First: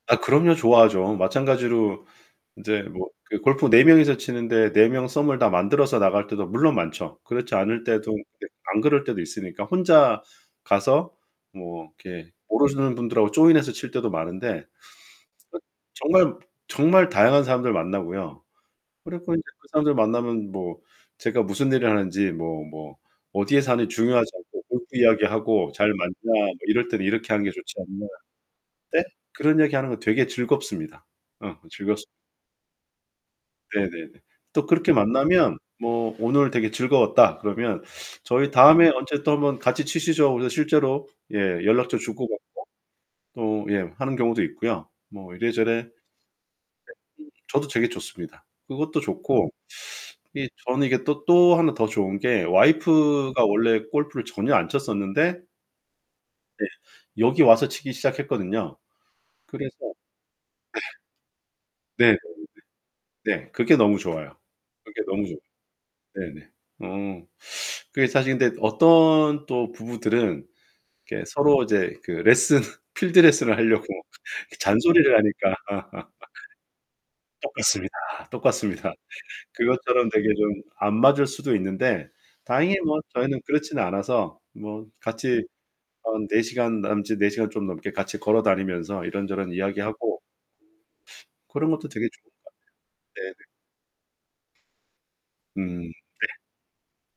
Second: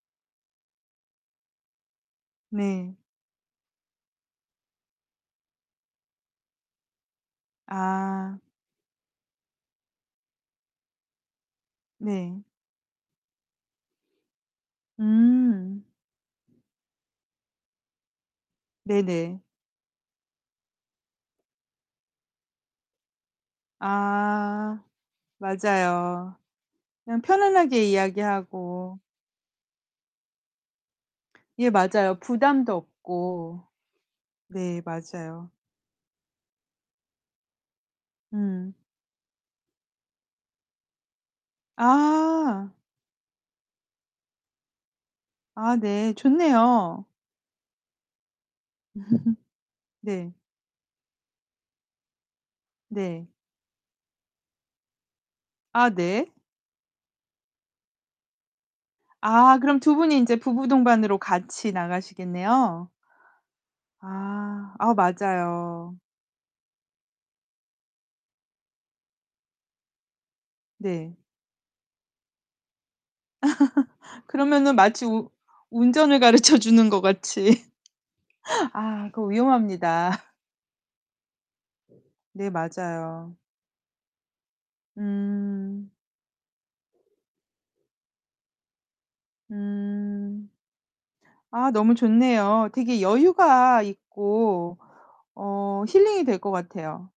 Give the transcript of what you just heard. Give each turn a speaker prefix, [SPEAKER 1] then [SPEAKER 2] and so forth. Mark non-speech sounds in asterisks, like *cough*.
[SPEAKER 1] 아 그럼요. 좋아하죠. 마찬가지로 이제
[SPEAKER 2] 네.
[SPEAKER 1] 뭐 그 골프 4 명이서 치는데 4 명 썸을 다 만들어서 나갈 때도 물론 많죠. 그렇지 않을 때도
[SPEAKER 2] 아.
[SPEAKER 1] 네 안 그럴 때도 있으니까 혼자 가서 뭐 이렇게
[SPEAKER 2] 네.
[SPEAKER 1] 모르시는 분들하고 조인해서 칠 때도 많은데 그
[SPEAKER 2] 음.
[SPEAKER 1] 정말 정말 다양한 사람들 만나고요. 그리고
[SPEAKER 2] 네네.
[SPEAKER 1] 인제 그 사람들 만나면 뭐 제가 무슨 일을 하는지 뭐, 뭐 어디에 사는지 중요하지 않고
[SPEAKER 2] 아.
[SPEAKER 1] 골프 이야기하고 잘 맞나
[SPEAKER 2] 맞아요.
[SPEAKER 1] 뭐 이럴 때는
[SPEAKER 2] 그냥
[SPEAKER 1] 이렇게 하는 게 좋지
[SPEAKER 2] 편안하게
[SPEAKER 1] 않나.
[SPEAKER 2] 이야기하고.
[SPEAKER 1] *unintelligible* 그런 얘기 하는 거 되게 즐겁습니다. 어
[SPEAKER 2] 예.
[SPEAKER 1] 즐겁습
[SPEAKER 2] 맞아요. 부담도 없고.
[SPEAKER 1] 네네네. 또
[SPEAKER 2] 네.
[SPEAKER 1] 그렇게
[SPEAKER 2] 맞아요.
[SPEAKER 1] 만나면 뭐 오늘 되게 즐거웠다 그러면 "저희
[SPEAKER 2] 음.
[SPEAKER 1] 다음에 언제 또 1 번 같이 치시죠." 그래서 실제로 예 연락처 주고
[SPEAKER 2] 아.
[SPEAKER 1] 받고 또 예 하는 경우도 있고요. 뭐
[SPEAKER 2] 아
[SPEAKER 1] 이래저래
[SPEAKER 2] 네. 좋네요.
[SPEAKER 1] *unintelligible* 저도 되게 좋습니다, 그것도
[SPEAKER 2] *laughs*
[SPEAKER 1] 좋고.
[SPEAKER 2] 네.
[SPEAKER 1] 이 저는 이게 또 또 하나 더 좋은 게
[SPEAKER 2] 네.
[SPEAKER 1] 와이프가 원래 골프를 전혀 안 쳤었는데
[SPEAKER 2] 아 네.
[SPEAKER 1] 네 여기 와서 치기 시작했거든요.
[SPEAKER 2] 아.
[SPEAKER 1] 그래서
[SPEAKER 2] 그럼 두 분이 이제 부부 동반으로 같이
[SPEAKER 1] 네. 네,
[SPEAKER 2] 나가시겠네요.
[SPEAKER 1] 네. 네 그게 너무 좋아요.
[SPEAKER 2] 아. 아
[SPEAKER 1] 그게 너무 좋아.
[SPEAKER 2] 맞아요.
[SPEAKER 1] 네네. 어. 그게 사실 근데 어떤 또 부부들은
[SPEAKER 2] 네.
[SPEAKER 1] 이렇게 서로 이제 그 레슨 필드 레슨을 하려고
[SPEAKER 2] *laughs* 그러면은 마치
[SPEAKER 1] 잔소리를
[SPEAKER 2] 우
[SPEAKER 1] 하니까. *laughs*
[SPEAKER 2] 운전을 가르쳐 주는 것 같이.
[SPEAKER 1] 똑같습니다,
[SPEAKER 2] *laughs*
[SPEAKER 1] 똑같습니다.
[SPEAKER 2] 아. 그거
[SPEAKER 1] 그것처럼
[SPEAKER 2] 위험합니다.
[SPEAKER 1] 되게 좀 안 맞을 수도 있는데
[SPEAKER 2] 네.
[SPEAKER 1] 다행히 뭐
[SPEAKER 2] 맞아요.
[SPEAKER 1] 저희는 그렇진 않아서 뭐 같이
[SPEAKER 2] 음.
[SPEAKER 1] 한 4 시간 남짓 4 시간 좀 넘게 같이 걸어 다니면서 이런저런 이야기하고
[SPEAKER 2] 음. 아.
[SPEAKER 1] 그런 것도
[SPEAKER 2] 너무
[SPEAKER 1] 되게 좋은 거
[SPEAKER 2] 좋네요. 되게
[SPEAKER 1] 같아요. 네네.
[SPEAKER 2] 여유가 있고 어
[SPEAKER 1] 음.
[SPEAKER 2] 힐링이
[SPEAKER 1] 네.
[SPEAKER 2] 될 것 같아요.